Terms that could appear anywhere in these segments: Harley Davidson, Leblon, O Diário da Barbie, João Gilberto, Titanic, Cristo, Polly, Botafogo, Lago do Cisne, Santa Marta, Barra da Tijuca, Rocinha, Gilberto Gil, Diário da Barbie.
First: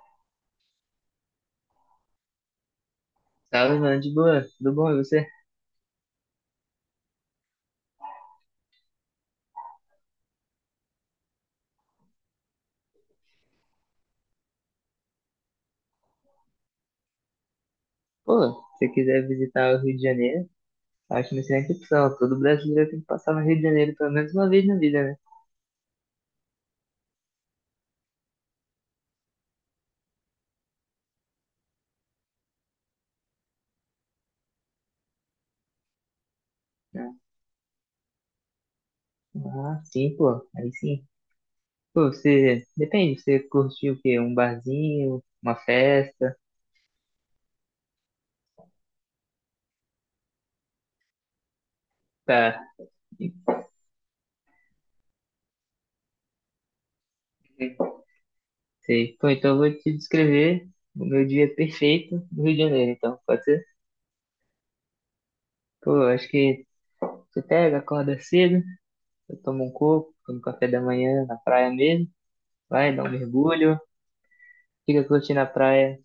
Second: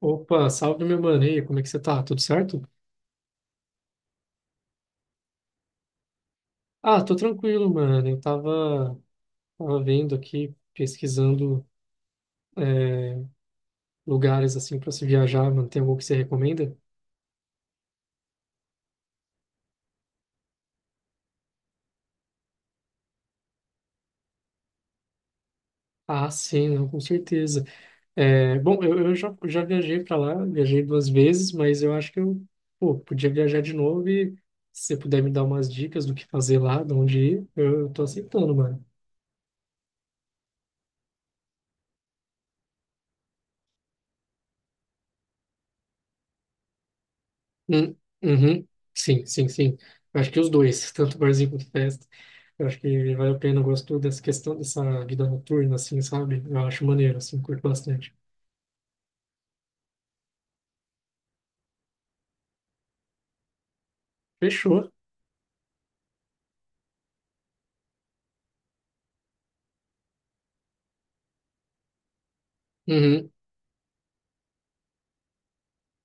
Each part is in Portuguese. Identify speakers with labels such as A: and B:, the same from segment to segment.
A: Opa, salve meu mano, e aí, como é que você tá? Tudo certo?
B: Salve, mano, de boa, tudo bom, e você?
A: Ah, tô tranquilo, mano. Eu tava vendo aqui, pesquisando é, lugares assim pra se viajar, mano. Tem algum que você recomenda?
B: Pô, se você quiser visitar o Rio de Janeiro, acho uma excelente opção. Todo brasileiro tem que passar no Rio de Janeiro pelo menos uma vez na vida, né?
A: Ah, sim, não, com certeza. É, bom, eu já viajei pra lá, viajei duas vezes, mas eu acho que eu, pô, podia viajar de novo e se você puder me dar umas dicas do que fazer lá, de
B: Ah,
A: onde ir, eu tô aceitando, mano.
B: ah, sim, pô, aí sim. Pô, você, depende, você curtiu o quê? Um barzinho, uma festa?
A: Hum, uhum. Sim, sim, sim. Eu acho que os dois, tanto barzinho quanto festa. Eu
B: Tá,
A: acho que vale a pena. Eu gosto dessa questão dessa vida noturna, assim, sabe? Eu acho maneiro, assim, curto bastante.
B: sei. Pô, então eu vou te descrever o meu dia perfeito no Rio de Janeiro, então, pode ser?
A: Fechou.
B: Pô, eu acho que você pega, acorda cedo, eu tomo um coco, tomo café da manhã na praia mesmo, vai, dá um
A: Uhum,
B: mergulho, fica curtindo a praia,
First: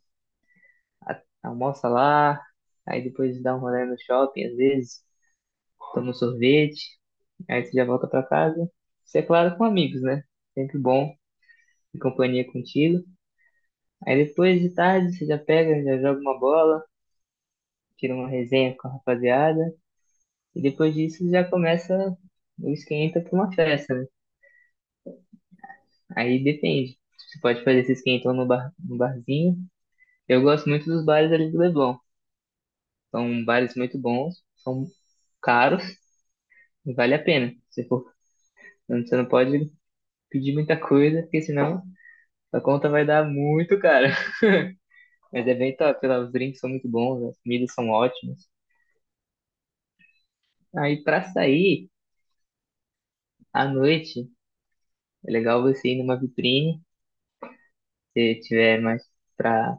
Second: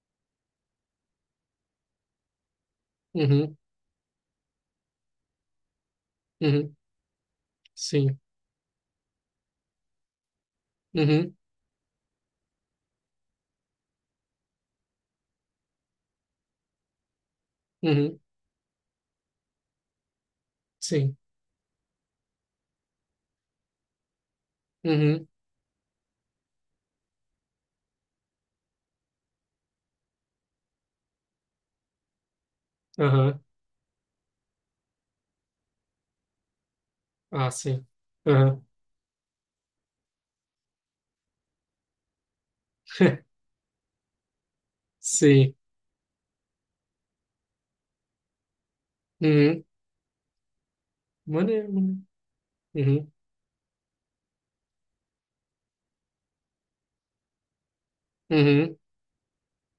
B: almoça lá, aí depois dá
A: uhum,
B: um rolê no shopping, às vezes, toma um
A: uhum.
B: sorvete, aí você já volta
A: Sim.
B: pra casa. Isso é claro com amigos, né? Sempre bom
A: Uhum,
B: ter companhia contigo. Aí depois de tarde você já pega, já joga uma bola, tira
A: uhum.
B: uma resenha com a rapaziada, e depois
A: Sim.
B: disso já começa o esquenta pra uma festa, né?
A: Uhum.
B: Aí depende. Você pode fazer esse esquentão no bar, no barzinho. Eu gosto muito dos bares ali do Leblon.
A: Aham.
B: São bares muito bons, são caros. Vale a
A: Ah,
B: pena. Se
A: sim.
B: for,
A: Aham.
B: você não pode pedir muita coisa, porque senão a conta vai dar muito cara. Mas
A: Sim.
B: é bem top, lá, os drinks são muito bons, as comidas são ótimas.
A: Uhum.
B: Aí pra
A: Maneiro,
B: sair
A: maneiro. Uhum.
B: à noite, é legal você ir numa vitrine, se
A: Uhum.
B: tiver mais pra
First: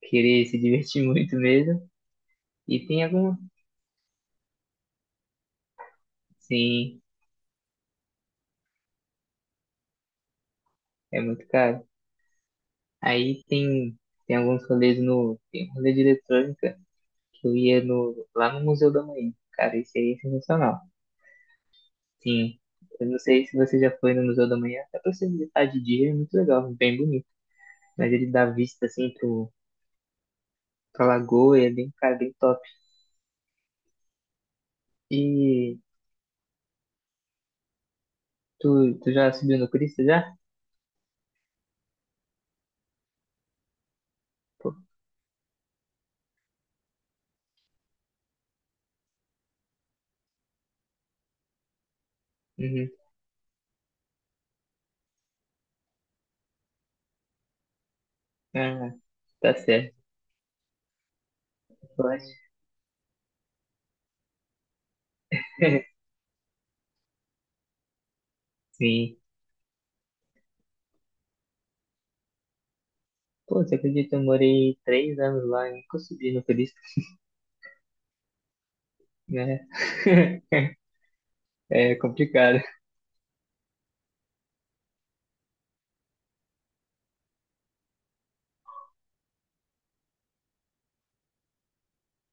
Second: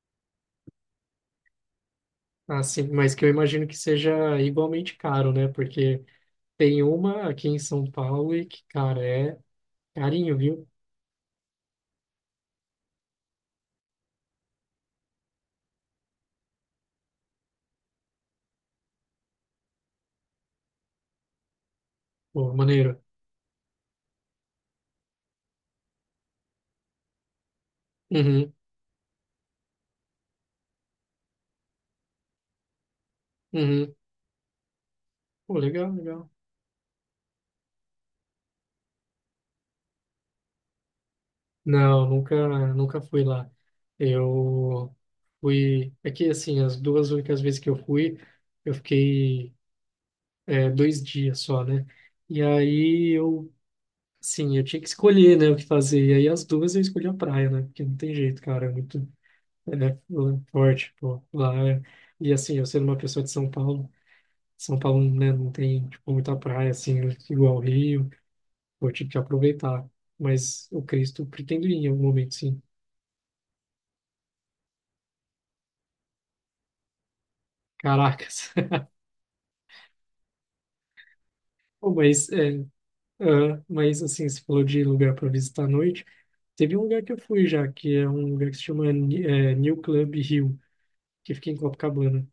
B: querer se divertir muito mesmo.
A: Ah, sim.
B: E tem
A: Mas que eu
B: algum,
A: imagino que seja igualmente caro, né? Porque tem
B: sim,
A: uma aqui em São Paulo e que, cara, é. Carinho, viu?
B: é muito caro. Aí tem tem alguns rolês no, tem um rolê de eletrônica que eu ia no lá no Museu da Manhã. Cara, esse aí é sensacional.
A: Pô,
B: Sim,
A: maneiro.
B: eu não sei se você já foi no Museu da Manhã, dá pra você visitar de dia, é muito legal, é bem bonito. Mas ele dá
A: Uhum,
B: vista assim pro, pra lagoa, e é bem, cara, bem top.
A: uhum. Pô,
B: E
A: legal, legal.
B: tu já subiu no Cristo já?
A: Não, nunca, nunca fui lá.
B: Pô,
A: Eu fui. É que, assim, as duas únicas vezes que eu fui, eu fiquei 2 dias só, né? E
B: uhum.
A: aí eu, sim, eu tinha que escolher, né, o que fazer. E aí as duas eu escolhi a praia, né? Porque não tem jeito, cara. É
B: Ah,
A: muito
B: tá certo,
A: é, forte, pô.
B: eu
A: E,
B: acho.
A: assim, eu sendo uma pessoa de São Paulo, São Paulo, né, não tem, tipo, muita praia, assim, igual Rio. Vou ter
B: Sim.
A: que aproveitar. Mas o Cristo pretendo ir em algum momento, sim.
B: Pô, você acredita, eu morei 3 anos lá e nunca subi no Cristo,
A: Caracas.
B: né?
A: Pô,
B: É
A: Mas, é,
B: complicado.
A: ah, mas assim, você falou de lugar para visitar à noite. Teve um lugar que eu fui já, que é um lugar que se chama New Club Hill, que fica em Copacabana.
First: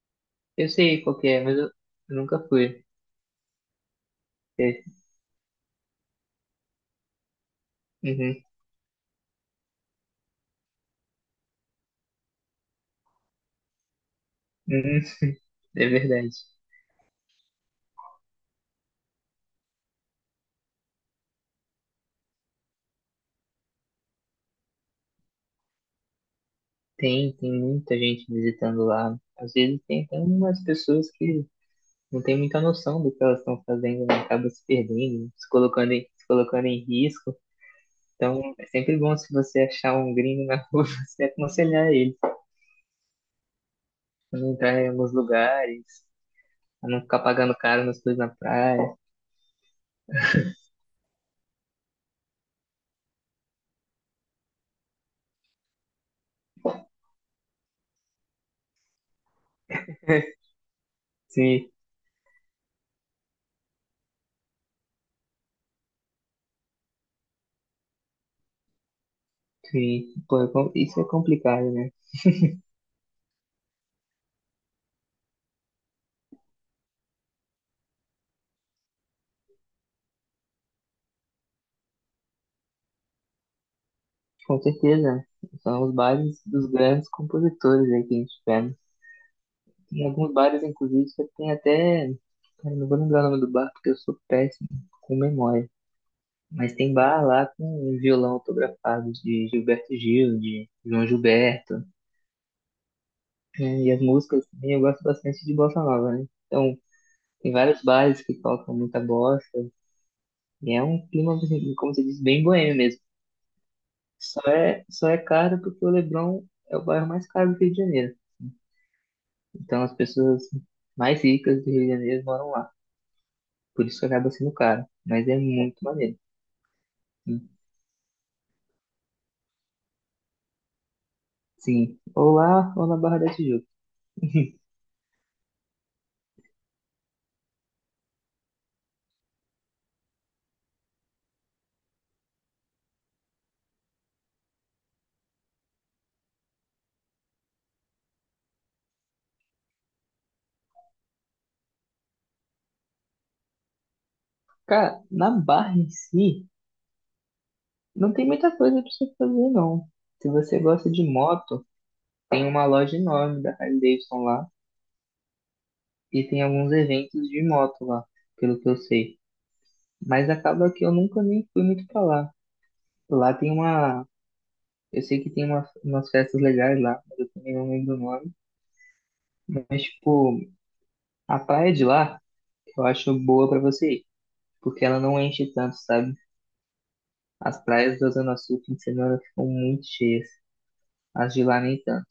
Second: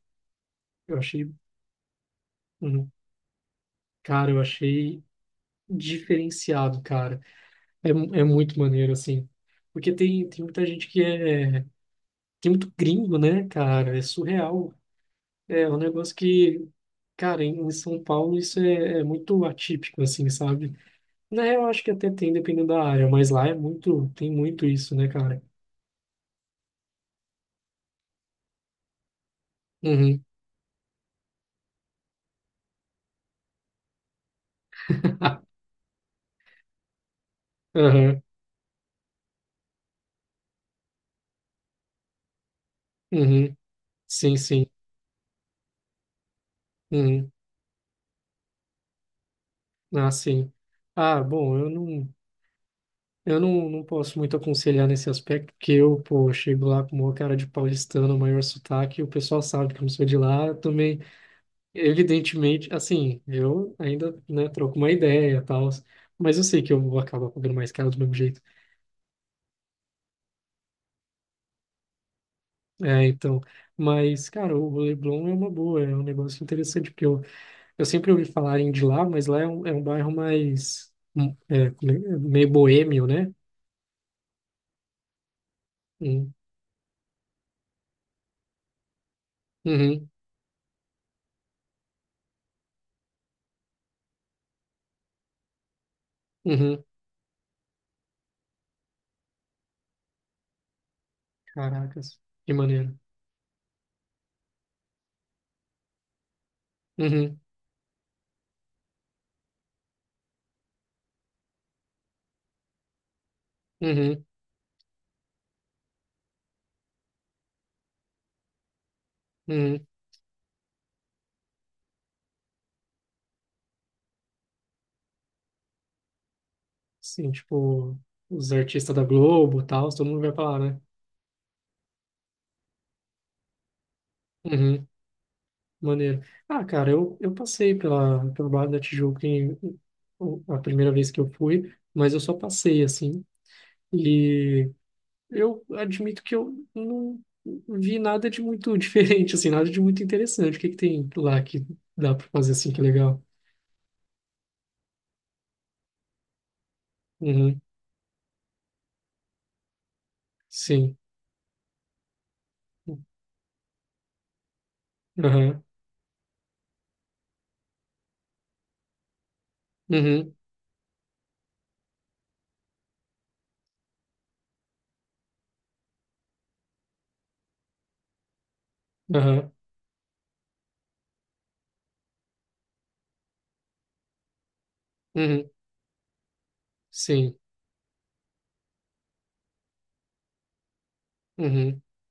B: Eu
A: Eu
B: sei qual que
A: achei,
B: é, mas eu nunca fui.
A: hum, cara, eu
B: É,
A: achei diferenciado, cara. É,
B: uhum,
A: muito maneiro, assim. Porque tem muita gente que é. Tem muito gringo, né, cara? É surreal.
B: uhum,
A: É um
B: é
A: negócio
B: verdade.
A: que, cara, em São Paulo isso é muito atípico, assim, sabe? Na real, eu acho que até tem, dependendo da área, mas lá é muito, tem muito isso, né, cara?
B: Tem, tem muita gente visitando lá. Às vezes tem até
A: Uhum,
B: umas pessoas que não têm muita noção do que elas estão fazendo, né? Acabam se perdendo, se colocando em risco.
A: aham,
B: Então é sempre bom se você achar um gringo na rua, você aconselhar ele
A: uhum, sim,
B: a não
A: sim,
B: entrar em alguns lugares, a não ficar
A: uhum,
B: pagando caro nas coisas na praia.
A: ah, sim. Ah, bom, eu não posso muito aconselhar nesse aspecto, porque eu, pô, chego lá com uma cara de paulistano, maior sotaque, e o pessoal sabe que eu não sou de lá, também.
B: Se,
A: Evidentemente, assim, eu ainda, né, troco uma ideia e tal, mas eu sei que eu vou acabar pagando mais caro do mesmo jeito.
B: se, pô, isso é complicado, né?
A: É, então, mas, cara, o Leblon é uma boa, é um negócio interessante, porque eu sempre ouvi falarem de lá, mas lá é um, bairro mais, é meio boêmio, né?
B: Com certeza. São os
A: Hum.
B: bares dos grandes compositores aí que a gente tiver. Em
A: Uhum,
B: alguns bares, inclusive, você tem até. Cara, não vou lembrar o nome do bar porque eu sou péssimo com memória. Mas
A: uhum,
B: tem bar lá com um violão autografado de Gilberto Gil, de João Gilberto,
A: caracas, que maneiro.
B: né? E as músicas também, eu gosto bastante de bossa nova, né? Então,
A: Uhum,
B: tem vários bares que tocam muita bossa. E é um clima, assim, como você disse, bem boêmio mesmo.
A: uhum,
B: Só é caro porque o Leblon é o bairro mais caro do Rio de Janeiro. Então,
A: uhum.
B: as pessoas mais ricas do Rio de Janeiro moram lá. Por isso que acaba sendo caro. Mas é muito maneiro.
A: Sim,
B: Sim.
A: tipo, os artistas da Globo e tal, todo mundo vai pra lá, né?
B: Sim. Ou lá, ou na Barra da Tijuca.
A: Uhum. Maneiro. Ah, cara, eu passei pelo Bar da Tijuca a primeira vez que eu fui, mas eu só passei, assim, e eu admito que eu não vi nada de muito diferente, assim, nada de muito interessante. O que que tem lá que dá pra fazer, assim, que é legal?
B: Cara, na Barra em si,
A: Uhum,
B: não tem muita coisa pra você fazer, não. Se você gosta
A: sim.
B: de moto, tem uma loja enorme da Harley Davidson lá.
A: Aham,
B: E tem alguns eventos de moto lá, pelo que eu sei. Mas
A: uhum,
B: acaba que eu nunca nem fui muito pra lá. Lá tem uma. Eu sei que tem uma, umas festas legais lá, mas eu também não lembro o nome.
A: aham,
B: Mas, tipo, a praia de lá, eu acho boa pra você ir. Porque ela não
A: uhum,
B: enche tanto, sabe?
A: sim,
B: As praias da Zona Sul, fim de semana, ficam muito cheias. As de lá, nem
A: uhum,
B: tanto.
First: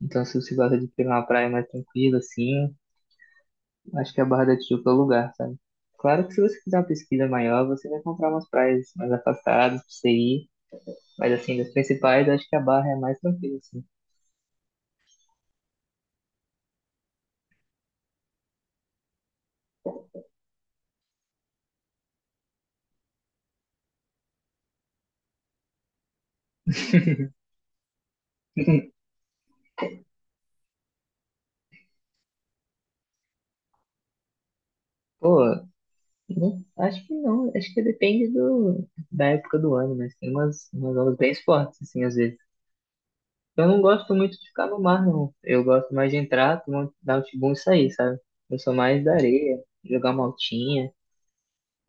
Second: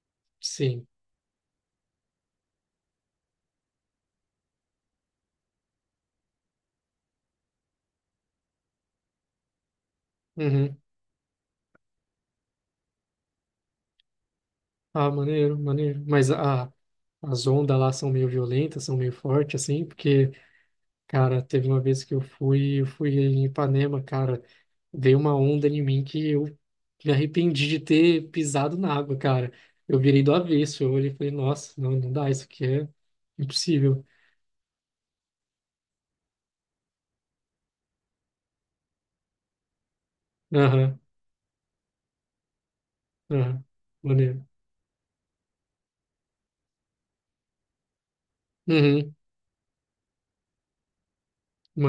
B: Então, se você gosta de
A: sim,
B: pegar uma praia mais tranquila, assim, acho que a Barra da Tijuca é o lugar, sabe? Claro que se você fizer uma pesquisa maior, você vai encontrar umas praias mais afastadas pra você ir.
A: uhum.
B: Mas, assim, das principais, acho que a Barra é mais tranquila, assim.
A: Ah, maneiro, maneiro. Mas as ondas lá são meio violentas, são meio fortes, assim, porque. Cara, teve uma vez que eu fui em Ipanema, cara, dei uma onda em mim que eu me arrependi de ter pisado na água, cara. Eu virei do avesso, eu olhei e falei, nossa, não, não dá, isso aqui é impossível.
B: Pô, acho que não. Acho que depende do, da época do ano, mas tem umas, umas
A: Aham,
B: ondas bem fortes, assim, às vezes.
A: aham,
B: Eu não gosto muito
A: maneiro.
B: de ficar no mar, não. Eu gosto mais de entrar, dar um tibum e sair, sabe? Eu sou mais da
A: Uhum,
B: areia, jogar uma altinha.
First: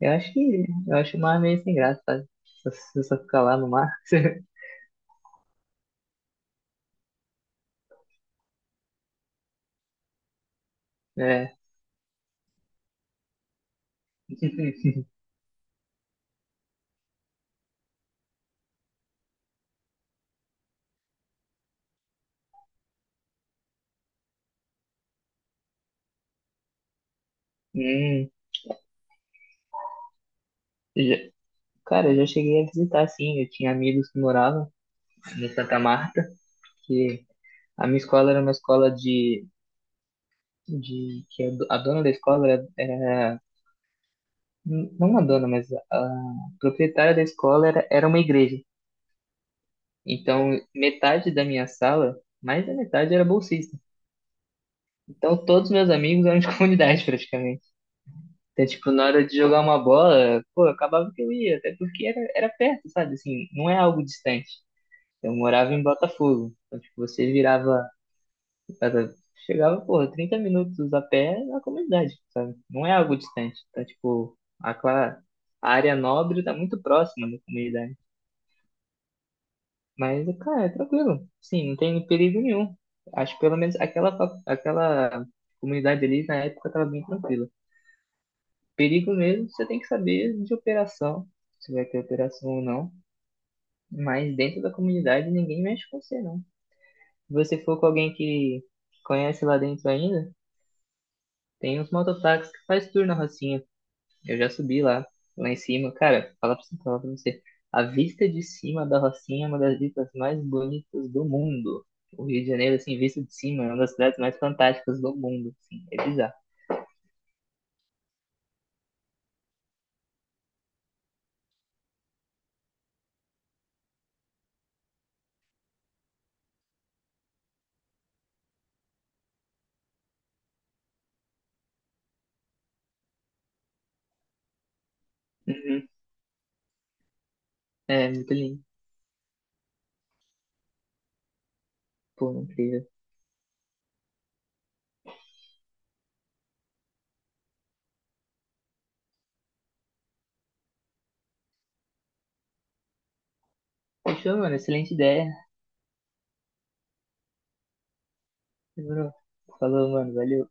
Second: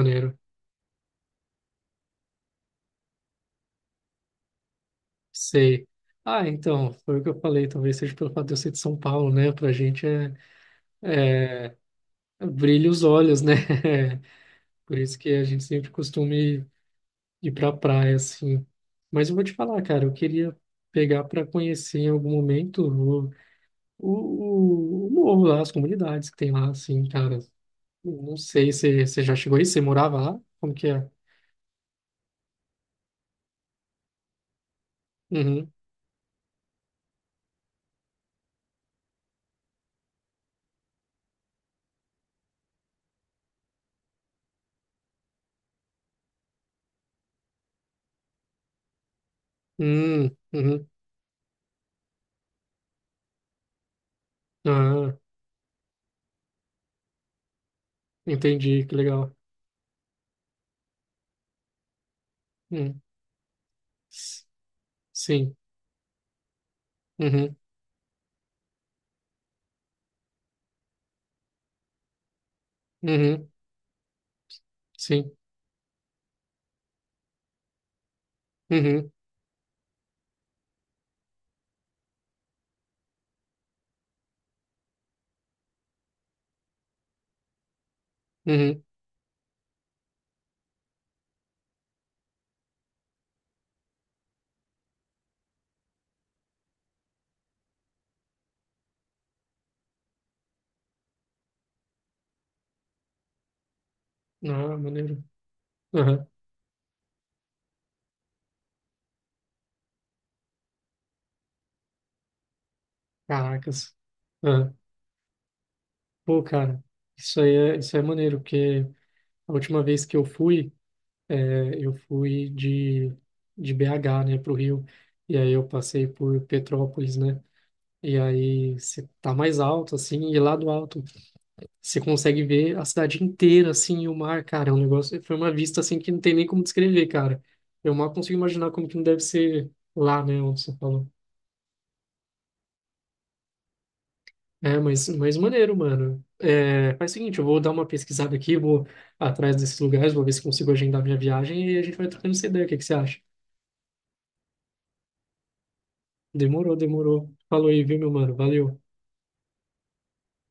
B: Eu acho o mar meio sem graça, sabe? Só ficar lá no mar.
A: sei. Ah, então, foi o que eu falei, talvez seja pelo fato de eu ser de São Paulo, né? Pra gente
B: É.
A: é, brilha os olhos, né? Por isso que a gente sempre costuma ir pra praia, assim. Mas eu vou te falar, cara, eu queria pegar para conhecer em algum momento o morro lá, as comunidades que tem lá, assim, cara.
B: Hum,
A: Não sei se você já chegou aí, você morava lá? Como que é?
B: já- cara, eu já cheguei a visitar, sim. Eu tinha amigos que moravam em
A: Uhum.
B: Santa Marta, que a minha escola era uma escola de, que a dona da escola era- não a dona, mas a proprietária da escola era uma igreja.
A: Hum,
B: Então,
A: uhum.
B: metade da minha sala, mais da metade era bolsista.
A: Ah,
B: Então, todos meus amigos eram de comunidade, praticamente. Então,
A: entendi,
B: tipo,
A: que
B: na hora
A: legal.
B: de jogar uma bola, pô, acabava que eu ia, até porque era perto,
A: Hum.
B: sabe? Assim, não é algo
A: S-
B: distante. Eu
A: Sim.
B: morava em Botafogo. Então, tipo, você
A: Uhum.
B: virava, era- chegava, pô, 30 minutos a pé na comunidade, sabe? Não é algo
A: Uhum.
B: distante. Então, tipo,
A: Sim.
B: a área nobre tá muito próxima da comunidade.
A: Uhum.
B: Mas, cara, é tranquilo. Sim, não tem perigo nenhum. Acho que pelo menos aquela, aquela comunidade ali na época estava bem tranquila.
A: Uhum.
B: Perigo mesmo, você tem que saber de operação, se vai ter operação ou não. Mas dentro da comunidade ninguém mexe com você, não. Se você for com alguém que conhece lá dentro ainda, tem uns mototáxis que faz tour na Rocinha. Eu já
A: Ah,
B: subi lá,
A: maneiro.
B: lá em cima.
A: Aham.
B: Cara, falar pra você, falar pra você. A vista de cima da Rocinha é uma das vistas mais bonitas do mundo. O Rio de Janeiro, assim, visto de cima, é uma das
A: Caracas.
B: cidades mais
A: Ah.
B: fantásticas do mundo. Assim, é bizarro.
A: Pô, cara, isso aí é maneiro, porque a última vez que eu fui de, BH, né, para o Rio, e aí eu passei por Petrópolis, né, e aí você tá mais alto, assim, e lá do alto você consegue ver a cidade inteira, assim, e o mar, cara, é um negócio, foi uma vista,
B: Uhum.
A: assim, que não tem nem como descrever, cara. Eu
B: É,
A: mal
B: muito
A: consigo
B: lindo.
A: imaginar como que não deve ser lá, né, onde você falou.
B: Pô, incrível.
A: É, mas maneiro, mano. É, faz o seguinte, eu vou dar uma pesquisada aqui, vou atrás desses lugares, vou ver se consigo agendar minha viagem e a gente vai trocando essa ideia, o que que você acha?
B: Fechou, mano. Excelente ideia.
A: Demorou, demorou. Falou aí, viu, meu mano? Valeu.
B: Demorou. Falou, mano. Valeu.